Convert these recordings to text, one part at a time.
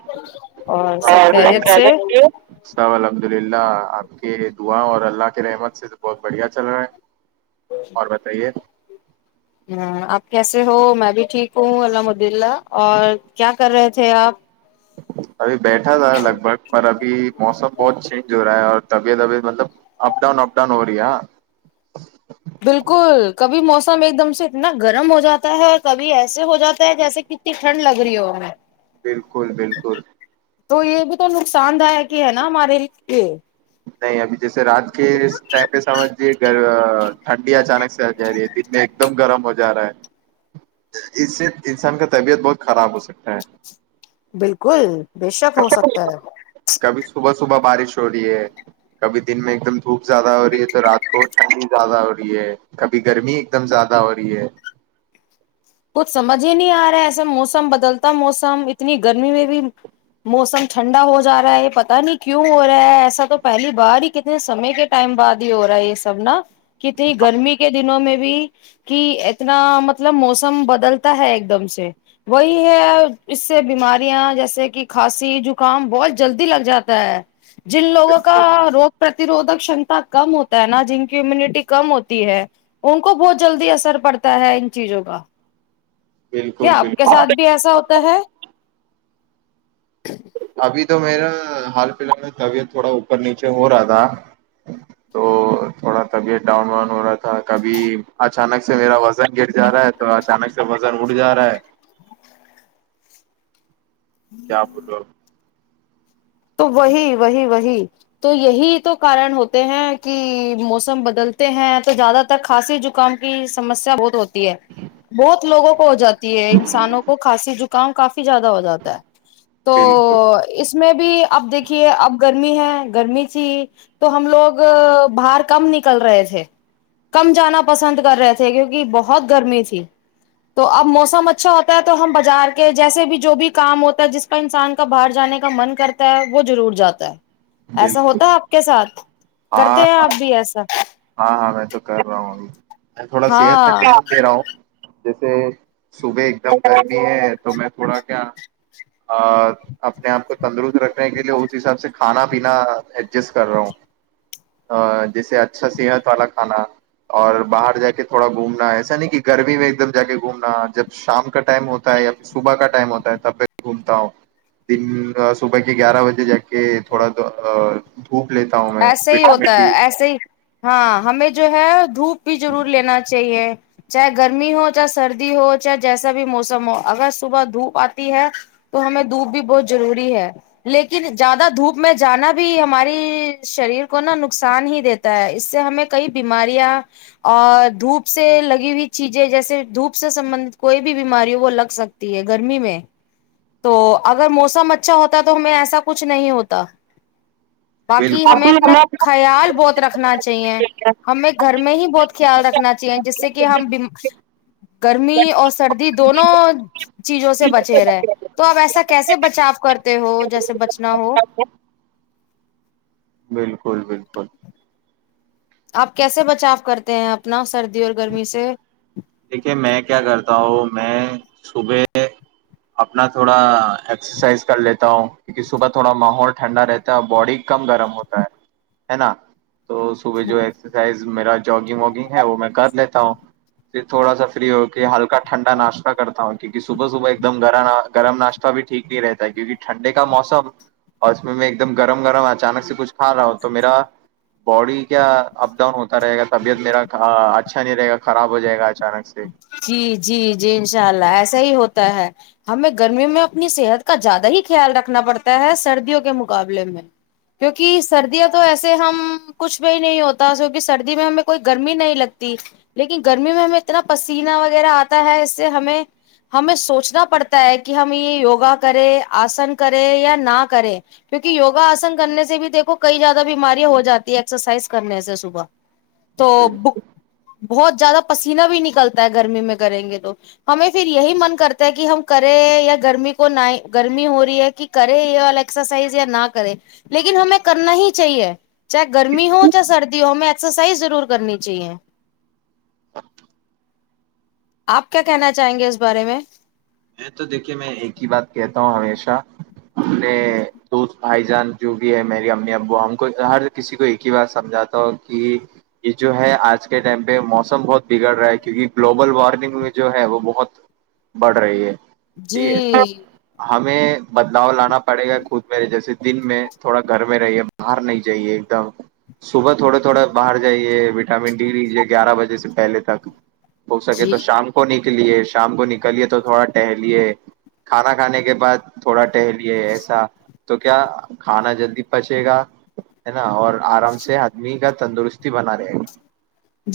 ہچ حمدلہ [inaudible] اللہ آپ کے دعا اور اللہ کے رحمت سے تو بہت بڑھیا چل رہا ہے اور بتائیے ہ آپ کیسے ہو میں بھی ٹھیک ہوں الحمدلہ اور کیا کر رہے تھے آپ ابھی بیٹھا تھا لگ بھگ پر ابھی موسم بہت چینج ہو رہا ہے اور طبیعت ابیت مطلب اپ ڈاؤن اپ ڈاؤن ہو رہی ہے بالکل کبھی موسم ایک دم سے اتنا گرم ہو جاتا ہے اور کبھی ایسے ہو جاتا ہے جیسے کتنی ٹھنڈ لگ رہی ہو ہمیں بالکل بالکل تو یہ بھی تو نقصان داائک ہی ہے نا ہمارے یہ نہیں ابھی جیسے رات کے ٹائم پہ سمجھے گ ٹھنڈی اچانک سے آ جا رہی ہے دن میں ایک دم گرم ہو جا رہا ہے اس سے انسان کا طبیعت بہت خراب ہو سکتا ہے بالکل بے شک ہو سکتا ہے کبھی صبح صبح بارش ہو رہی ہے کبھی دن میں ایک دم دھوپ زیادہ ہو رہی ہے تو رات کو ٹھنڈی زیادہ ہو رہی ہے کبھی گرمی ایک دم زیادہ ہو رہی ہے کچھ سمجھ ہی نہیں آ رہا ہے ایسا موسم بدلتا موسم اتنی گرمی میں بھی موسم ٹھنڈا ہو جا رہا ہے پتا نہیں کیوں ہو رہا ہے ایسا تو پہلی بار ہی کتنے سمے کے ٹائم بعد ہی ہو رہا ہے یہ سب نا کتنی گرمی کے دنوں میں بھی کہ اتنا مطلب موسم مسم بدلتا ہے ایک دم سے وہی ہے اس سے بیماریاں جیسے کہ کھانسی زکام بہت جلدی لگ جاتا ہے جن لوگوں کا بالکل روگ پر پرتیروھک شمتا کم ہوتا ہے نا جن کی امیونٹی کم ہوتی ہے ان کو بہت جلدی اثر پڑتا ہے ان چیزوں کا کیا بالکل آپ کے ساتھ بالکل بھی ایسا ہوتا ہے ھم ابھی تو میرا حال فی الحال میں طبیعت تھوڑا اوپر نیچے ہو رہا تھا تو تھوڑا طبیعت ڈاؤن واؤن ہو رہا تھا کبھی اچانک سے میرا گر جا ہے تو اچانک سے ب مڑ ج رہ کیا بولولو تو وہی وہی وہی تو یہی تو کارن ہوتے ہیں کہ موسم بدلتے ہیں تو زیادہ تر کھانسی زکام کی سمسیا بہت ہوتی ہے بہت لوگوں کو ہو جات ہے انسانوں کو کھسی جک گؤں کاف زیادہ ہو جاتا ہے تو بالکل اس میں بھی اب دیکھیے اب گرمی ہے گرمی تھی تو ہم لوگ باہر کم نکل رہے تھے کم جانا پسند کر رہے تھے کیونکہ بہت گرمی تھی تو اب موسم اچھا ہوتا ہے تو ہم بازار کے جیسے بھی جو بھی کام ہوتا ہے جس کا انسان کا باہر جانے کا من کرتا وہ ضرور جاتا ہے ایسا بالکل ہوتا آپ کے ساتھ ہاں کرتے ہیں آپ ہاں بھی ایسا ہاں ہاں میں تو کر رہا ہوں ہاں میں تھوڑا صحت میں ہاں دیک دے رہا ہوں جیسے صبح ایک دم گرمی ہے تو میں تھوڑا کیا اپنے آپ کو تندرست رکھنے کے لیے اس حساب سے کھانا پینا ایڈجسٹ کر رہا ہوں ا جیسے اچھا صحت والا کھانا اور باہر جا کے تھوڑا گھومنا ایسا نہیں کہ گرمی میں ایک دم جا کے گھومنا جب شام کا ٹائم ہوتا ہے یا پھر صبح کا ٹائم ہوتا ہے تب بھی گھومتا ہوں دن صبح کے گیارہ بجے جا کے تھوڑا تو بھوپ لیتا ہوں میں ایسے ہوتا ہے ایسے ہی ہاں ہمیں جو ہے دھوپ بھی ضرور لینا چاہیے چاہے گرمی ہو چاہے سردی ہو چاہے جیسا بھی موسم ہو اگر صبح دھوپ آتی ہے تو ہمیں دھوپ بھی بہت ضروری ہے لیکن زیادہ دھوپ میں جانا بھی ہماری شریر کو نا نقصان ہی دیتا ہے اس سے ہمیں کئی بیماریاں اور دھوپ سے لگی ہوئی چیزیں جیسے دھوپ سے سبندت کوئی بھی بیماری ہو وہ لگ سکتی ہے گرمی میں تو اگر موسم اچھا ہوتا تو ہمیں ایسا کچھ نہیں ہوتا کہ ہمیں اپنا خیال بہت رکھنا چاہیے ہمیں گھر میں ہی بہت خیال رکھنا چاہیے جس سے کہ ہم گرمی اور سردی دونوں چیزوں سے بچے رہے تو آپ ایسا کیسے بچاؤ کرتے ہو جیسے بچنا ہو بالکل بالکل آپ کیسے بچاؤ کرتے ہیں اپنا سردی اور گرمی سے دیکھیے میں کیا کرتا ہوں میں صبح اپنا تھوڑا ایکسرسائز کر لیتا ہوں کیونکہ صبح تھوڑا ماحول ٹھنڈا رہتا ہے باڈی کم گرم ہوتا ہے ہے نا تو صبح جو ایکسرسائز میرا جگنگ واگنگ ہے وہ میں کر لیتا ہوں پھر تھوڑا سا فری ہو کے ہلکا ٹھنڈا ناشتہ کرتا ہوں کیونکہ صبح صبح ایک دم گ گرم ناشتہ بھی ٹھیک نہیں رہتا ہے کیونکہ ٹھنڈے کا موسم اور اس میں ایک دم گرم گرم اچانک سے کچھ کھا رہا ہوں تو میرا باڈی کیا اپ ڈاؤن ہوتا رہے گا طبیعت میرا اچھا نہیں رہے گا خراب ہو جائے گاچ جی جی جی انشاء اللہ ایسا ہی ہوتا ہمیں گرمیوں میں اپنی صحت کا زیادہ ہی خیال رکھنا پڑتا ہے سردیوں کے مقابلے میں کیونکہ سردیاں تو ایسے ہم کچھ بھی ہی نہیں ہوتا کیکہ سردی میں ہمیں کوئی گرمی نہیں لگتی لیکن گرمی میں ہمیں اتنا پسیینہ وغیرہ آتا ہے اس سے ہمیں ہمیں سوچنا پڑتا ہے کہ ہم یہ یوگا کرے آسن کرے یا نہ کریں کیونکہ یوگا آسن کرنے سے بھی دیکو کئی زیادہ بیماریاں ہو جاتی ہے ایکسرسائز کرنے سے صبح تو میں بک بہت زیادہ پسند چینا بھی نکلتا ہے گرمی میں کریں گے تو ہمیں پھر یہی من کرتا ہے کہ ہم کریں یا گرمی کو گرمی ہو رہی ہے کہ کرے ایکسرسائز یا نہ کرے لیکن ہمیں کرنا ہی چاہیے چاہے گرمی ہو چاہے سردی ہو ہمیں ایکسرسائز ضرور کرنی چاہیے آپ کیا کہنا چاہیں گے اس بارے میں ا تو دیکھیے میں ایک ہی بات کہتا ہوں ہمیشہ نے دھ بھائی جان جو بھی ہے میری امی ابو ہم کو ہر کسی کو ایک ہی بات سمجھاتا ہو کہ یہ جو ہے آج کے ٹائم پہ موسم بہت بگڑ رہا ہے کیونکہ گلوبل وارمنگ میں جو ہے وہ بہت بڑھ رہی ہے جی ٹھیک ہے ہمیں بدلاؤ لانا پڑے گا خود میں جیسے دن میں تھوڑا گھر میں رہیے باہر نہیں جائیے ایک دم صبح تھوڑے تھوڑے باہر جائیے وٹامن ڈی لیجیے گیارہ بجے سے پہلے تک ب سکے تو جی شام کو نکل لیے شام کو نکلیے تو تھوڑا ٹہلیے کھانا کھانے کے بعد تھوڑا ہ لیے ایسا تو کیا کھانا جلدی پچے گا ہے نا اور آرام سے آدمی کا تندرستی بنا رہے گا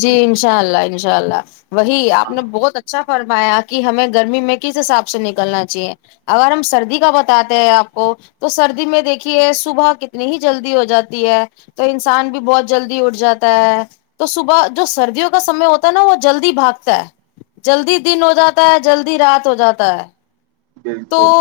جی انشاء اللہ انشاءلہ ان شاء اللہ وہی آپ نے بہت اچھا فرمایا کہ ہمیں گرمی میں کس حساب سے نکلنا چاہیے اگر ہم سردی کا بتاتے ہیں آپ کو تو سردی میں دیکھیے صبح کتنی ہی جلدی ہو جاتی ہے تو انسان بھی بہت جلدی اٹھ جاتا ہے تو صبح جو سردیوں کا سمے ہوتا ہے نا وہ جلدی بھاگتا ہے جلدی دن ہو جاتا ہے جلدی رات ہو جاتا ہے تو بالکل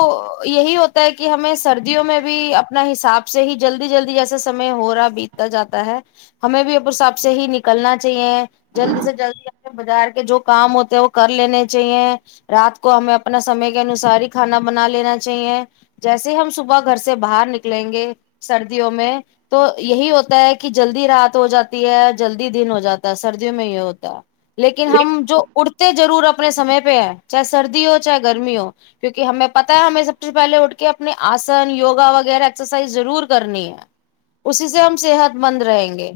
یہی ہوتا ہوتا ہے کہ ہمیں سردیوں میں بھی اپنا حساب سے ہی جلدی جلدی جیسا سم ہو رہا بیتتا جاتا ہے ہمیں بھی اپ حساب سے ہی نکلنا چ اہ جلدی سے جلدی آ بازار کے جو کام ہوتے ہیں وہ کر لینے چاہیے رات کو ہمیں اپنا سمے کے انوسار ہی کھانا بنا لینا چاہیے جیسے ہم صبح گھر سے باہر نکلیں گے سردیوں میں تو یہی ہوتا ہے کہ جلدی رات ہو جاتی ہے جلدی دن ہو جاتا ہے سردیوں میں یہ ہوتا ہے لیکن ہم جو اڑتے ضرور اپنے سمے پہ ہے چاہے سردی ہو چاہے گرمی ہو کیونکہ ہمیں پت ہے ہمیں سب سے پہلے اٹھ کے اپنے آسن یوگا وغیرہ ایکسرسائز ضرور کرنی ہے اسی سے ہم صحت مند رہیں گے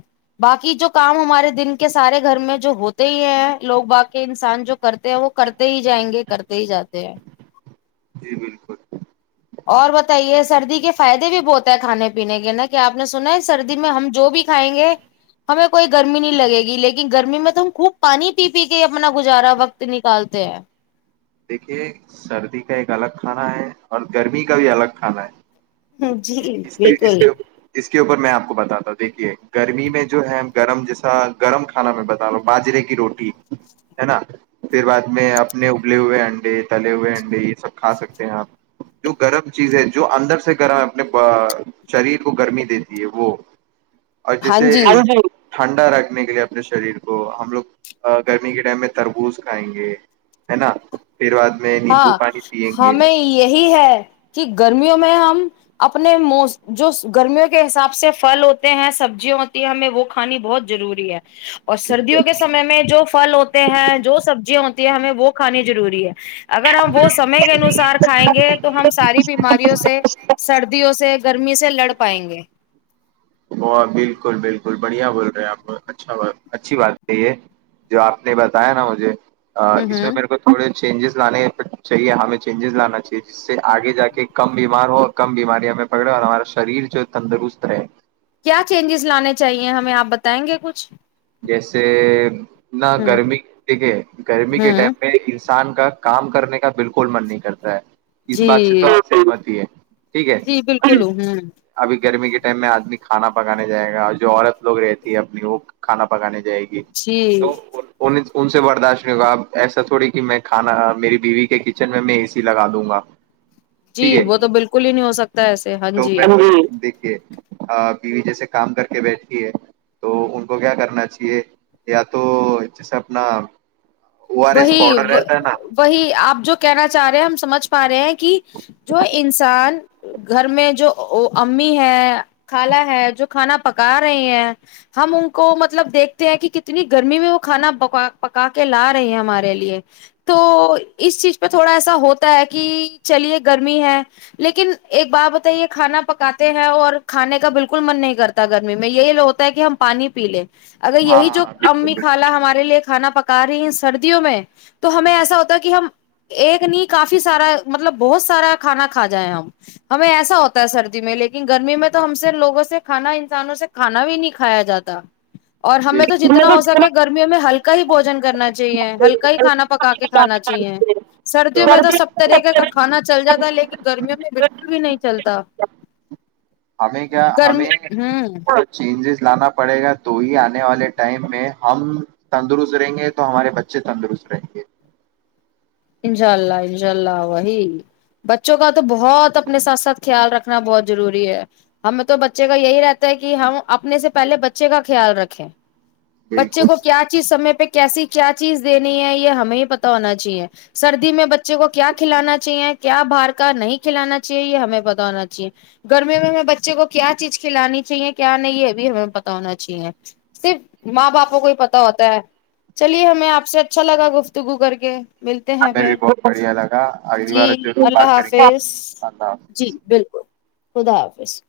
باقی جو کام ہمارے دن کے سارے گھر میں جو ہوتے ہی ہیں لوگ باقی انسان جو کرتے ہیں وہ کرتے ہی جائیں گے کرتے ہی جاتے ہیں جی بالکل اور بتائیے سردی کے فائدے بھی بہت ہے کھانے پینے کے نا کہ آپ نے سنا ہے سردی میں ہم جو بھی کھائیں گے ہمیں کوئی گرمی نہیں لگے گی لیکن گرمی میں تو ہم خوب پانی پی پی کے اپنا گزارا وقت نکالتے ہیں دیکھیے سردی کا ایک الگ کھانا ہے اور گرمی کا بھی الگ کھانا جی ہے اس بالکل اس کے اوپر میں آپ بتا ہ دیکھی گرمی میں جو ہے گرم جیسا گرم کھانا میں بتا لو باجرے کی روٹی ہے نا پھر بعد میں اپنے ا تلے ہوئے انڈے تلے ہوئے انڈے یہ سب کھا سکتے ہیں آپ جو گرم چیز ہے جو اندر سے گرم ہے اپنے شریر کو گرمی دیتی ہے وہ اور ہاں جیسے جی ٹھنڈا رکھنے کے لیے اپنے شریر کو ہم لوگ گرمی کے ٹائم میں تربوز کھائیں گے ہے نا بعد میں نیمبو ہاں پانی پیئیں گے ہمیں یہی ہے کہ گرمیوں میں ہم ہم اپنے م جو گرمیوں کے حساب سے پھل ہوتے ہیں سبزیاں ہوتی ہیں ہمیں وہ کھانی بہت ضروری ہے اور بالکل سردیوں کے سمے میں جو فھل ہوتے ہیں جو سبزیاں ہو ہمیں وہ کھانانی ضروری ہے اگر ہم وہ سمے کے انوسار کھائیں گے تو ہم ساری بیماریوں سے سردیوں سے گرمی سے لڑ پائیں گے وہ بالکل بالکل بڑھیا بول رہے ہیں آپ اچھا اچھی بات ہے یہ جو آپ نے بتایا نا مجھے ہوں اس میں ہوں میرے کو تھوڑے چینجز لانے چاہیے ہمیں چینجز لانا چاہیے جس سے آگے جا کے کم بیمار ہو کم بیماری ہمیں پکڑے اور ہمارا شریر جو تندرست رہے کیا چینجز لانے چاہیے ہمیں آپ بتائیں گے کچھ جیسے نہ ہوں گرمی دیکھے گرمی کے ہوں ٹائم میں انسان کا کام کرنے کا بالکل من نہیں کرتا ہے جی [unintelligible] ٹھیک ہے جی بالکل ابھی ہوں ہہم ابھی گرمی کے ٹائم میں آدمی کھانا پکانے جائے گا اور جو عورت لوگ رہتی ہے اپنی وہ کانا پکانے جائے گی جی تو انس ان سے برداشت نہیں ہوگا اب ایسا تھوڑی کہ میں کھانا میری بیوی کے کچن میں میں اے سی لگا دوں گا جی ٹھیک وہ ہے تو بالکل ہی نہیں ہو سکتا ایسے ہاں جی [unintelligible] بیوی جیسے کام کر کے بیٹھی ہے تو ان کو کیا کرنا چاہیے یا تو جیسے اپنا او آر ایس وہی پاؤڈر رہتا ہے نا وہی آپ جو کہنا چاہ رہے ہیں ہم سمجھ پا رہے ہیں کہ جو انسان گھر میں جو امی ہے خالا ہے جو کھانا پکا رہے ہیں ہم ان کو مطلب دیکھتے ہیں کہ کتنی گرمی میں وہ کھانا پا پکا کے لا رہ رہ ہمارے لیے تو اس چیز پہ تھوڑا ایسا ہوتا ہے کہ چلیے گرمی ہے لیکن ایک بات بتائیے کھانا پکاتے ہیں اور کھانے کا بالکل من نہیں کرتا گرمی میں یہ ہوتا ہے کہ ہم پانی پی لیں اگر یہی جو ہاں بالکل امی بالکل خالا ہمارے لیے کھانا پکا رہی ہیں سردیوں میں تو ہمیں ایسا ہوتا ہے کہ ہم ایک نہیں کافی سارا مطلب بہت سارا کھانا کھا جائیں ہم ہمیں ایسا ہوتا ہے سردی میں لیکن گرمی میں تو ہم سے لوگوں سے کھانا انسانوں سے کھانا بھی نہیں کھایا جاتا اور ہمیں تو جتنا ہو سکے گرمیوں میں ہلک ہی بوجن کرنا ہلکا ہی کھانا پکا کے کانا چاہیے سردیوں میں تو سب طریقے کا کھانا چل جاتا ہے لیکن گرمیوں میں بالکل بھی نہیں چلتا ہمیں کیا ہمیں گرمی ہوں کچھ چینجز لانا پڑے گا تو ہی آنے والے ٹائم میں ہم تندرست رہیں گے تو ہمارے بچے تندرست رہیں گے انشاء اللہ انشاء اللہ وہی بچوں کا تو بہت اپنے ساتھ ساتھ خیال رکھنا بہت ضروری ہے ہمیں تو بچے کا یہی رہتا ہے کہ ہم اپنے سے پہلے بچے کا خیال رکھیں بچے بالکل کو کیا چیز سمے پہ کیسی کیا چیز دینی ہے یہ ہمیں ہی پتا ہونا چاہیے سردی میں بچے کو کیا کھلانا چاہیے کیا باہار کا نہیں کھلانا چاہیے یہ ہمیں پتا ہونا چاہیے گرمیوں میں بچے کو کیا چیز کھلانی چاہیے کیا نہیں یہ بھی ہمیں پتتا ہونا چاہیے صرف ماں باپ کو ہی پتتا ہوتا ہے چلیے ہمیں آپ سے اچھا لگا گفتگو کر کے مل ہمیں بھی بہت بڑی لگا اگلی بار جی ضرور اللہ بات کریں گے حافظ اللہ جی حافظ بالکل خدا حافظ